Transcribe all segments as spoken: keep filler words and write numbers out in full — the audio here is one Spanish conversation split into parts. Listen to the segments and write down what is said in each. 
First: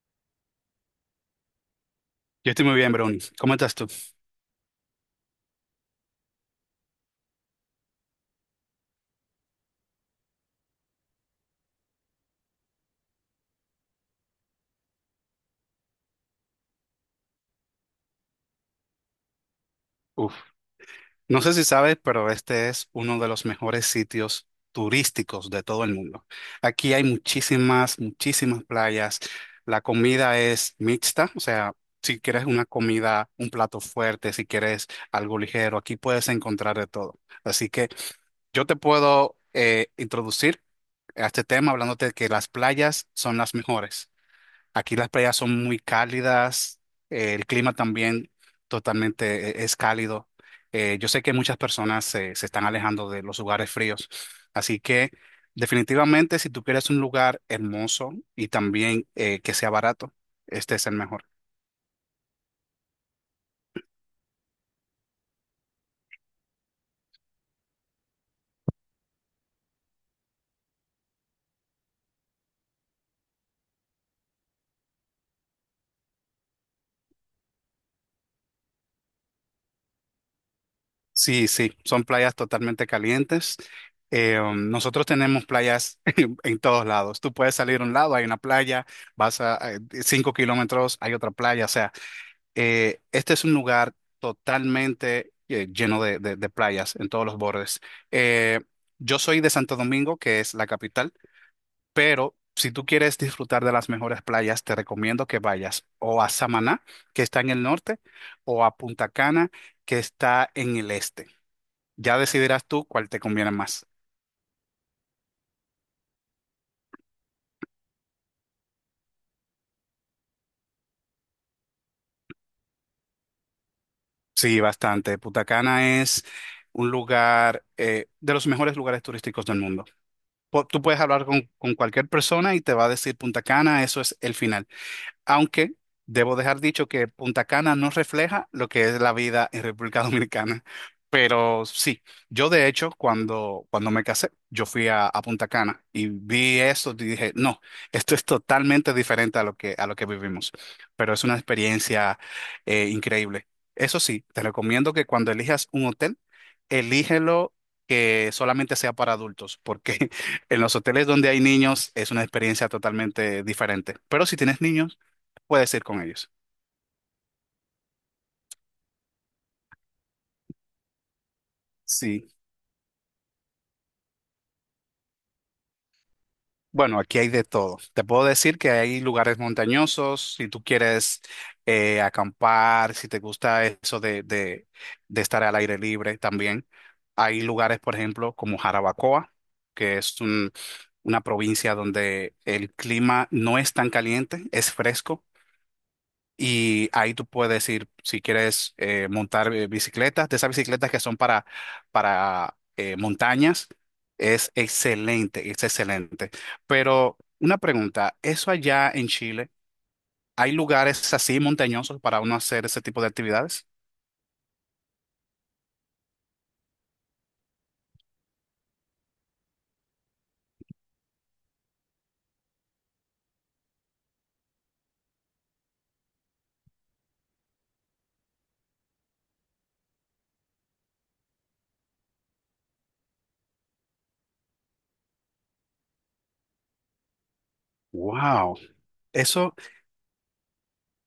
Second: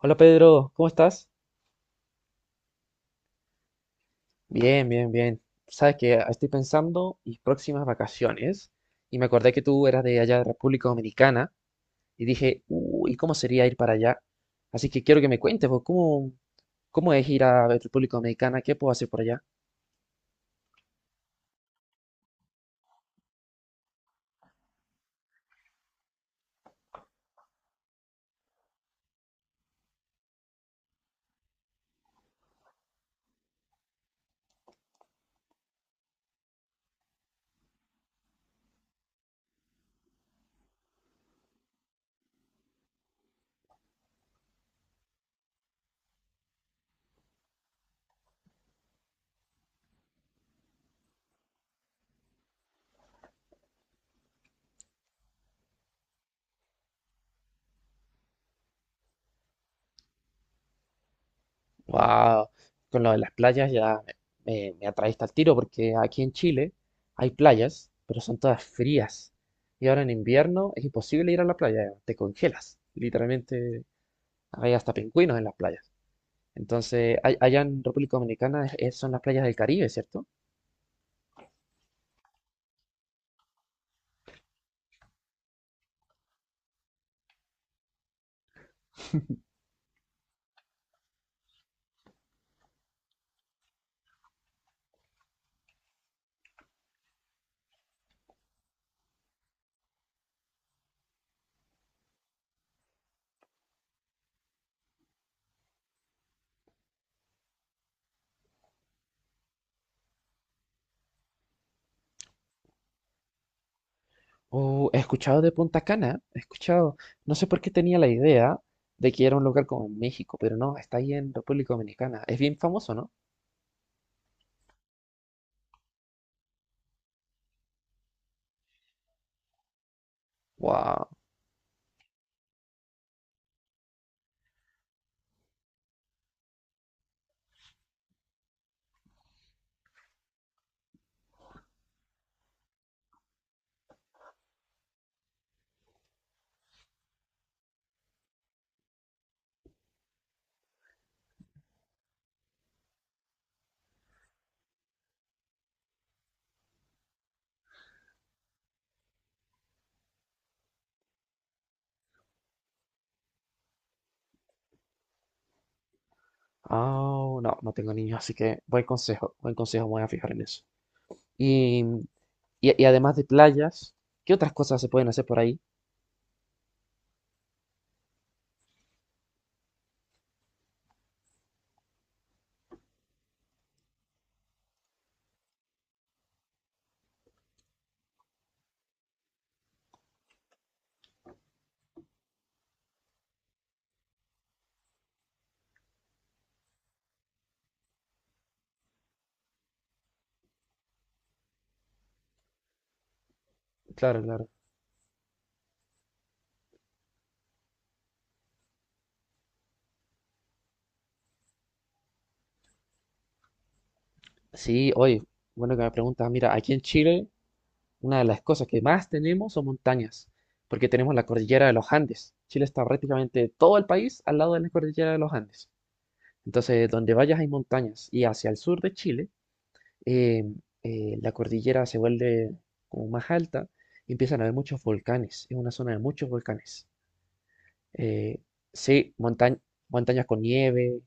Hola Pedro, ¿cómo estás? Yo estoy muy bien, Brony. ¿Cómo estás tú? Bien, bien, bien. Sabes que estoy pensando mis próximas vacaciones y me acordé que tú eras de allá de República Dominicana y dije, uy, ¿cómo sería ir para allá? Así que quiero que me cuentes, vos, ¿cómo, ¿cómo es ir a República Dominicana? ¿Qué puedo hacer por allá? Uf. No sé si sabes, pero este es uno de los mejores sitios turísticos de todo el mundo. Aquí hay muchísimas, muchísimas playas. La comida es mixta, o sea, si quieres una comida, un plato fuerte, si quieres algo ligero, aquí puedes encontrar de todo. Así que yo te puedo eh, introducir a este tema hablándote de que las playas son las mejores. Aquí las playas son muy cálidas, eh, el clima también totalmente eh, es cálido. Eh, yo sé que muchas personas se, se están alejando de los lugares fríos, así que definitivamente si tú quieres un lugar hermoso y también eh, que sea barato, este es el mejor. Wow, con lo de las playas ya me, me, me atraíste al tiro porque aquí en Chile hay playas, pero son todas frías. Y ahora en invierno es imposible ir a la playa, te congelas, literalmente. Hay hasta pingüinos en las playas. Entonces, a- allá en República Dominicana es- es- son las playas del Caribe, ¿cierto? Sí, sí, son playas totalmente calientes. Eh, um, nosotros tenemos playas en todos lados. Tú puedes salir a un lado, hay una playa, vas a eh, cinco kilómetros, hay otra playa, o sea. Eh, este es un lugar totalmente eh, lleno de, de- de playas en todos los bordes. Eh, yo soy de Santo Domingo, que es la capital, pero si tú quieres disfrutar de las mejores playas, te recomiendo que vayas o a Samaná, que está en el norte, o a Punta Cana, que está en el este. Ya decidirás tú cuál te conviene más. Oh, he escuchado de Punta Cana, he escuchado, no sé por qué tenía la idea de que era un lugar como en México, pero no, está ahí en República Dominicana. Es bien famoso, ¿no? Sí, bastante. Punta Cana es un lugar eh, de los mejores lugares turísticos del mundo. Po- tú puedes Wow. hablar con, con cualquier persona y te va a decir Punta Cana, eso es el final. Aunque debo dejar dicho que Punta Cana no refleja lo que es la vida en República Dominicana. Pero sí, yo de hecho cuando, cuando me casé, yo fui a, a Punta Cana y vi eso y dije, no, esto es totalmente diferente a lo que, a lo que vivimos. Pero es una experiencia eh, increíble. Eso sí, te recomiendo que cuando elijas un hotel, elígelo que solamente sea para adultos, porque en los hoteles donde hay niños es una experiencia totalmente diferente. Pero si tienes niños, puedes ir con ellos. Ah, no, no tengo niños, así que buen consejo, buen consejo, me voy a fijar en eso. Y, Sí. y, y además de playas, ¿qué otras cosas se pueden hacer por ahí? Bueno, aquí hay de todo. Te puedo decir que hay lugares montañosos, si tú quieres eh, acampar, si te gusta eso de, de, de estar al aire libre también. Hay lugares, por ejemplo, como Jarabacoa, que es un- una provincia donde el clima no es tan caliente, es fresco. Y ahí tú puedes ir, si quieres eh, montar eh, bicicletas, de esas bicicletas que son para, para eh, montañas, Claro, claro. es excelente, es excelente. Pero una pregunta, ¿eso allá en Chile, hay lugares así montañosos para uno hacer ese tipo de actividades? Sí, oye, bueno que me preguntas, mira, aquí en Chile una de las cosas que más tenemos son montañas, porque tenemos la cordillera de los Andes. Chile está prácticamente todo el país al lado de la cordillera de los Andes. Entonces, donde vayas hay montañas. Y hacia el sur de Chile, eh, eh, la cordillera se vuelve como más alta y empiezan a haber muchos volcanes. Es una zona de muchos volcanes. Eh, Wow, sí, eso, monta- montañas con nieve.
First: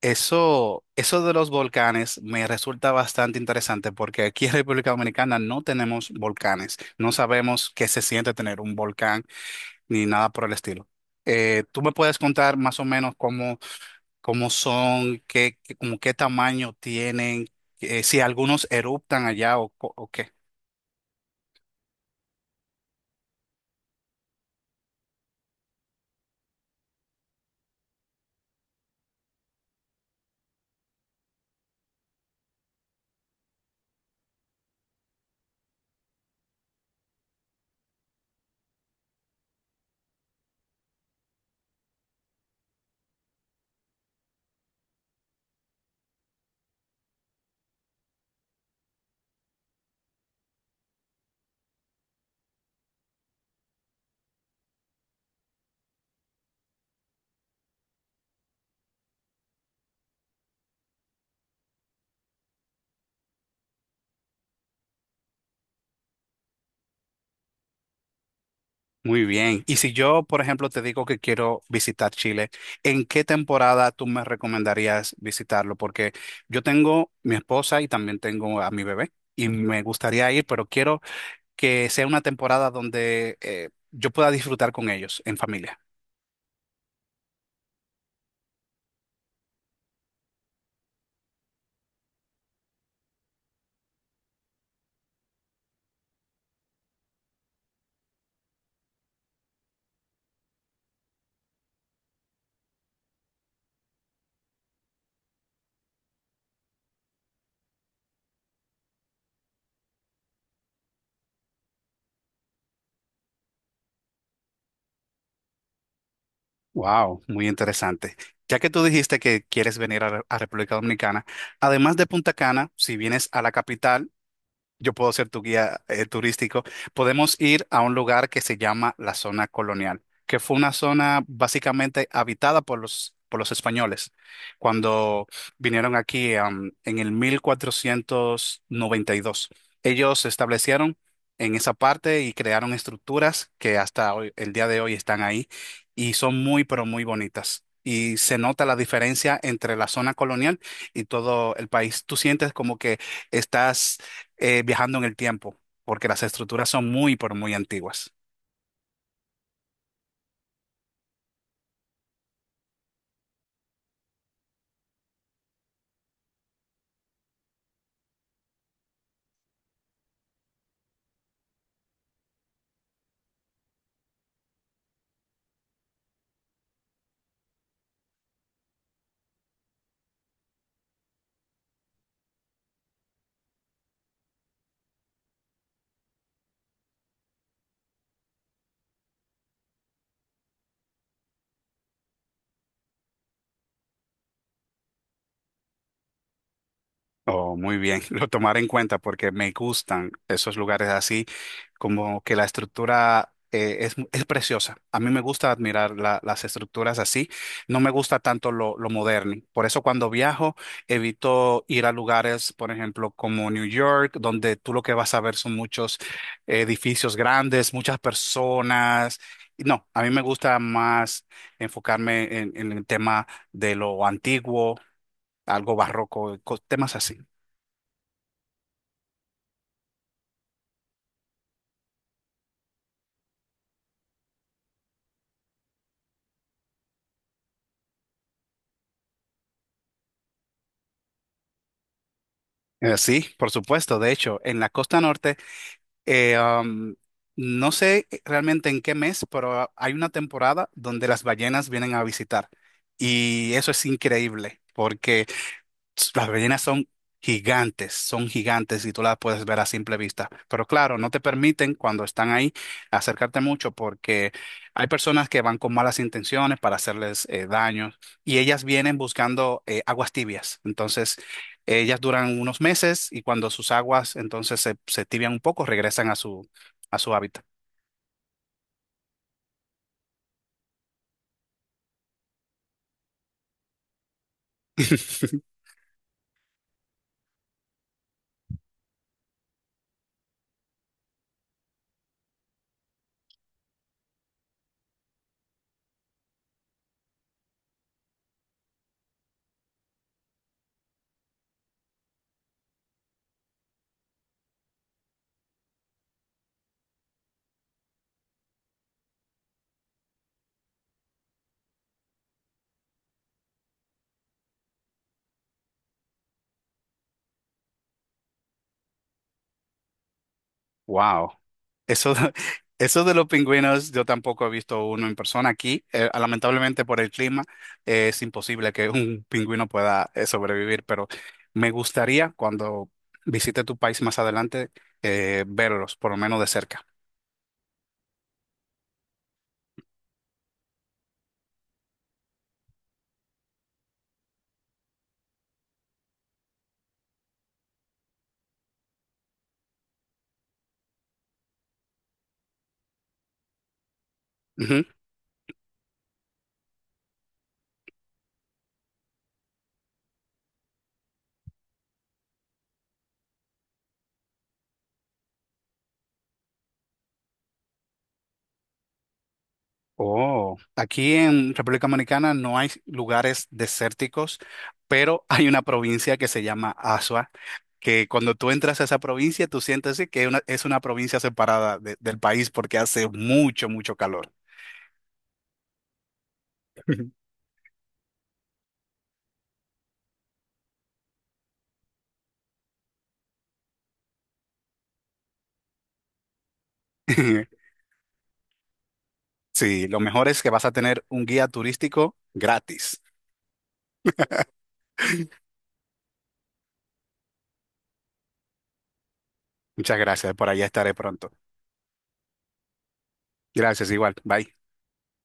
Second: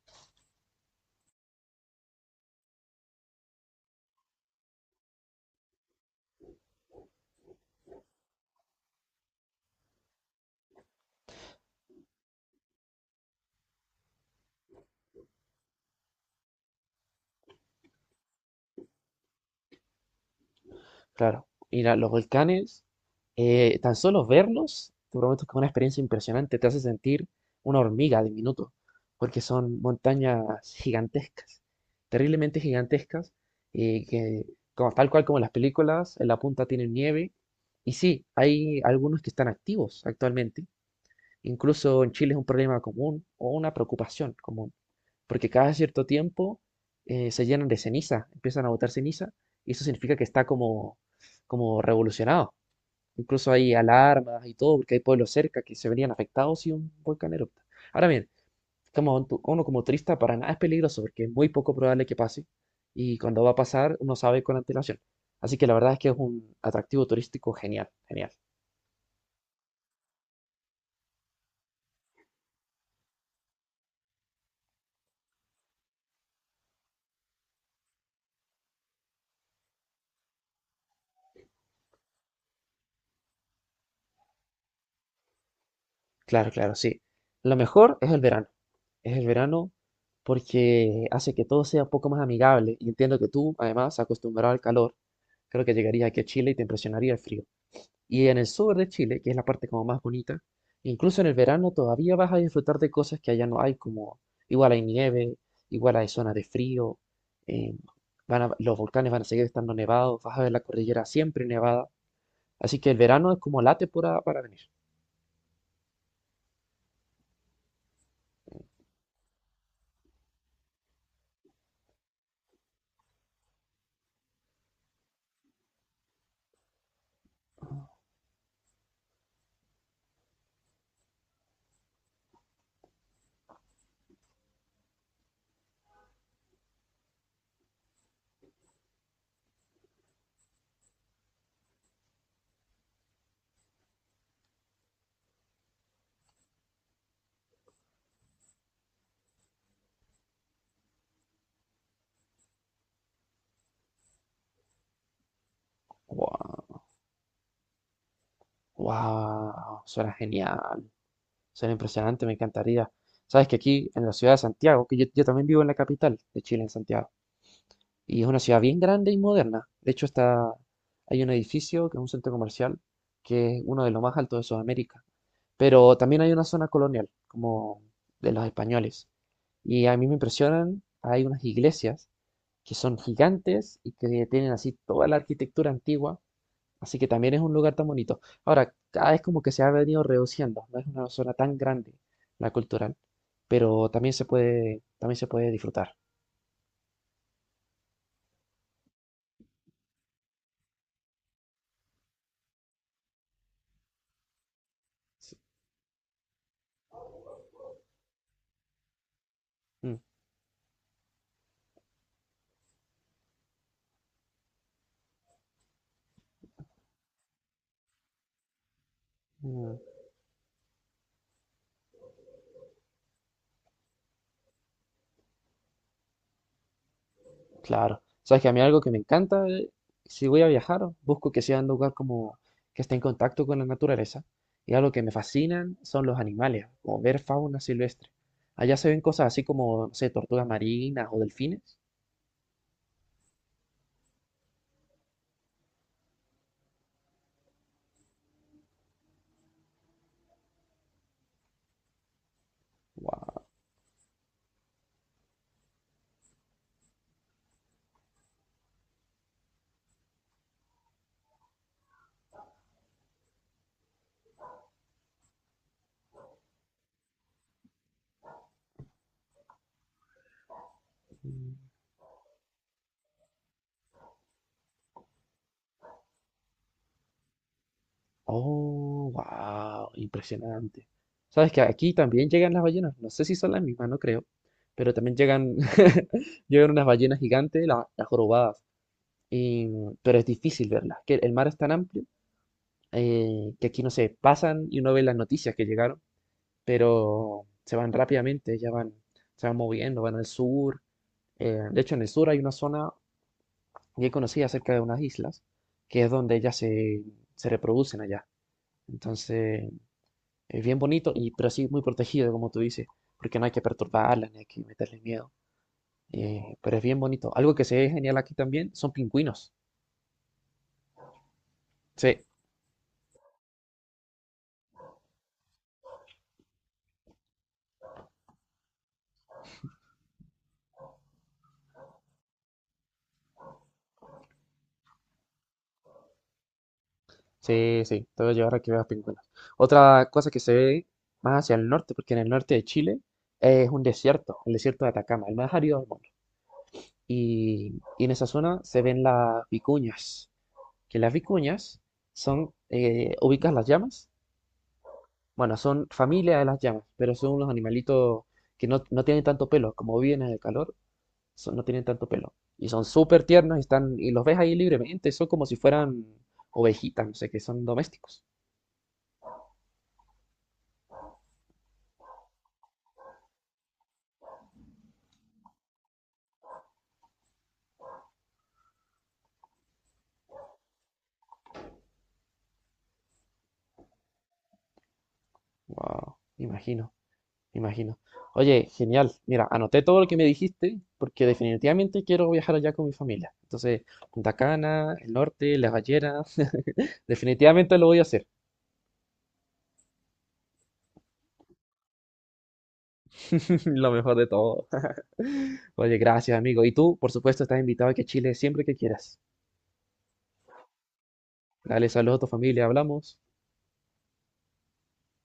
eso, eso de los volcanes me resulta bastante interesante porque aquí en República Dominicana no tenemos volcanes, no sabemos qué se siente tener un volcán ni nada por el estilo. Eh, ¿tú me puedes contar más o menos cómo, cómo son, qué, qué- como qué tamaño tienen, eh, si algunos eruptan allá o, co- o qué? Claro, mira, los volcanes, eh, tan solo verlos, te prometo que es una experiencia impresionante, te hace sentir una hormiga de minuto, porque son montañas gigantescas, terriblemente gigantescas, y que como, tal cual como en las películas, en la punta tienen nieve, y sí, hay algunos que están activos actualmente. Incluso en Chile es un problema común o una preocupación común porque cada cierto tiempo eh, se llenan de ceniza, empiezan a botar ceniza, y eso significa que está como, como revolucionado. Incluso hay alarmas y todo, porque hay pueblos cerca que se verían afectados si un volcán erupta. Ahora bien, como tu- uno como turista para nada es peligroso, porque es muy poco probable que pase, y cuando va a pasar uno sabe con antelación. Así que la verdad es que es un atractivo turístico genial, genial. Muy bien. Y si yo, por ejemplo, te digo que quiero visitar Chile, ¿en qué temporada tú me recomendarías visitarlo? Porque yo tengo mi esposa y también tengo a mi bebé y me gustaría ir, pero quiero que sea una temporada donde eh, yo pueda disfrutar con ellos en familia. Claro, claro, sí. Lo mejor es el verano. Es el verano porque hace que todo sea un poco más amigable. Y entiendo que tú, además, acostumbrado al calor, creo que llegarías aquí a Chile y te impresionaría el frío. Y en el sur de Chile, que es la parte como más bonita, incluso en el verano todavía vas a disfrutar de cosas que allá no hay, como igual hay nieve, igual hay zonas de frío, eh, van a- los volcanes van a seguir estando nevados, vas a ver la cordillera siempre nevada. Así que el verano es como la temporada para venir. Wow, muy interesante. Ya que tú dijiste que quieres venir a, Re- a República Dominicana, además de Punta Cana, si vienes a la capital, yo puedo ser tu guía eh, turístico. Podemos ir a un lugar que se llama la zona colonial, que fue una zona básicamente habitada por los, por los españoles cuando vinieron aquí, am, en el mil cuatrocientos noventa y dos. Ellos se establecieron en esa parte y crearon estructuras que hasta hoy- el día de hoy están ahí y son muy, pero muy bonitas. Y se nota la diferencia entre la zona colonial y todo el país. Tú sientes como que estás eh, viajando en el tiempo, porque las estructuras son muy, pero muy antiguas. Wow, suena genial, suena impresionante, me encantaría. Sabes que aquí en la ciudad de Santiago, que yo, yo también vivo en la capital de Chile, en Santiago, y es una ciudad bien grande y moderna. De hecho, está, hay un edificio que es un centro comercial que es uno de los más altos de Sudamérica, pero también hay una zona colonial, como de los españoles. Y a mí me impresionan, hay unas iglesias que son gigantes y que tienen así toda la arquitectura antigua. Así que también es un lugar tan bonito. Ahora, cada vez como que se ha venido reduciendo, no es una zona tan grande la cultural, pero también se puede, también se puede disfrutar. Oh, muy bien, lo tomaré en cuenta porque me gustan esos lugares así, como que la estructura eh, es, es preciosa. A mí me Sí. gusta admirar la- las estructuras así, no me gusta tanto lo, lo moderno. Por eso Mm, cuando viajo evito ir a lugares, por ejemplo, como New York, donde tú lo que vas a ver son muchos eh, edificios grandes, muchas personas. mm, No, a mí me gusta más enfocarme en, en el tema de lo antiguo, algo barroco, co- temas así. claro. Sabes que a mí algo que me encanta, eh, si voy a viajar, busco que sea un lugar como que esté en contacto con la naturaleza. Y algo que me fascinan son los animales, como ver fauna silvestre. Allá se ven cosas así como, no sé, tortugas marinas o delfines. Eh, Sí, por supuesto. De hecho, en la costa norte, eh, am, no sé realmente en qué mes, pero hay una temporada donde las ballenas vienen a visitar. Wow. Y eso es increíble, porque las ballenas son gigantes, son gigantes y tú las puedes ver a simple vista. Pero claro, no te permiten cuando están ahí acercarte mucho porque hay personas que van con malas intenciones para hacerles eh, daño y ellas vienen buscando eh, aguas tibias. Entonces, ellas duran unos meses y cuando sus aguas entonces se, se tibian un poco, regresan a su, a su hábitat. Oh, wow, impresionante. Sabes que aquí también llegan las ballenas, no sé si son las mismas, no creo, pero también llegan, llegan unas ballenas gigantes, la- las jorobadas, y pero es difícil verlas, que el mar es tan amplio eh, que aquí no se pasan y uno ve las noticias que llegaron, pero se van rápidamente, ya van, se van moviendo, van al sur. eh, de hecho, en el sur hay una zona bien conocida cerca de unas islas, que es donde ellas se, se reproducen allá. Entonces eh, bien bonito, y, pero sí muy protegido, como tú dices, porque no hay que perturbarla, ni hay que meterle miedo. Eh, pero es bien bonito. Algo que se ve genial aquí también son pingüinos. Wow. Eso, Sí, de- eso de los pingüinos, yo tampoco he visto uno en persona aquí. Eh, ah, lamentablemente por el clima, eh, es imposible que un pingüino pueda eh, sobrevivir, pero me gustaría cuando visite tu país más adelante, eh, verlos, por lo menos de cerca. sí, sí, te voy a llevar a que veas pingüinos. Otra cosa que se ve más hacia el norte, porque en el norte de Chile es un desierto, el desierto de Atacama, el más árido del mundo. Y, y en esa zona se ven las vicuñas, que las vicuñas son, eh, ubicas las llamas. Ujú. Bueno, son familia de las llamas, pero son unos animalitos que no, no tienen tanto pelo. Como viven en el calor, son- no tienen tanto pelo. Y son súper tiernos y, están, y los ves ahí libremente. Son como si fueran ovejitas, no sé, que son domésticos. Oh, aquí en República Dominicana no hay lugares desérticos, pero hay una provincia que se llama Asua que cuando tú entras a esa provincia, tú sientes sí, que una- es una provincia separada de- del país porque hace mucho, mucho calor. Wow, imagino, imagino. Oye, genial. Mira, anoté todo lo que me dijiste porque definitivamente quiero viajar allá con mi familia. Entonces, Punta Cana, el norte, Las Ballenas. Definitivamente lo voy a hacer. Sí, lo mejor es que vas a tener un guía turístico gratis. Lo mejor de todo. Oye, gracias, amigo. Y tú, por supuesto, estás invitado aquí a Chile siempre que quieras. Muchas gracias, por allá estaré pronto. Dale saludos a tu familia, hablamos. Gracias, igual, bye.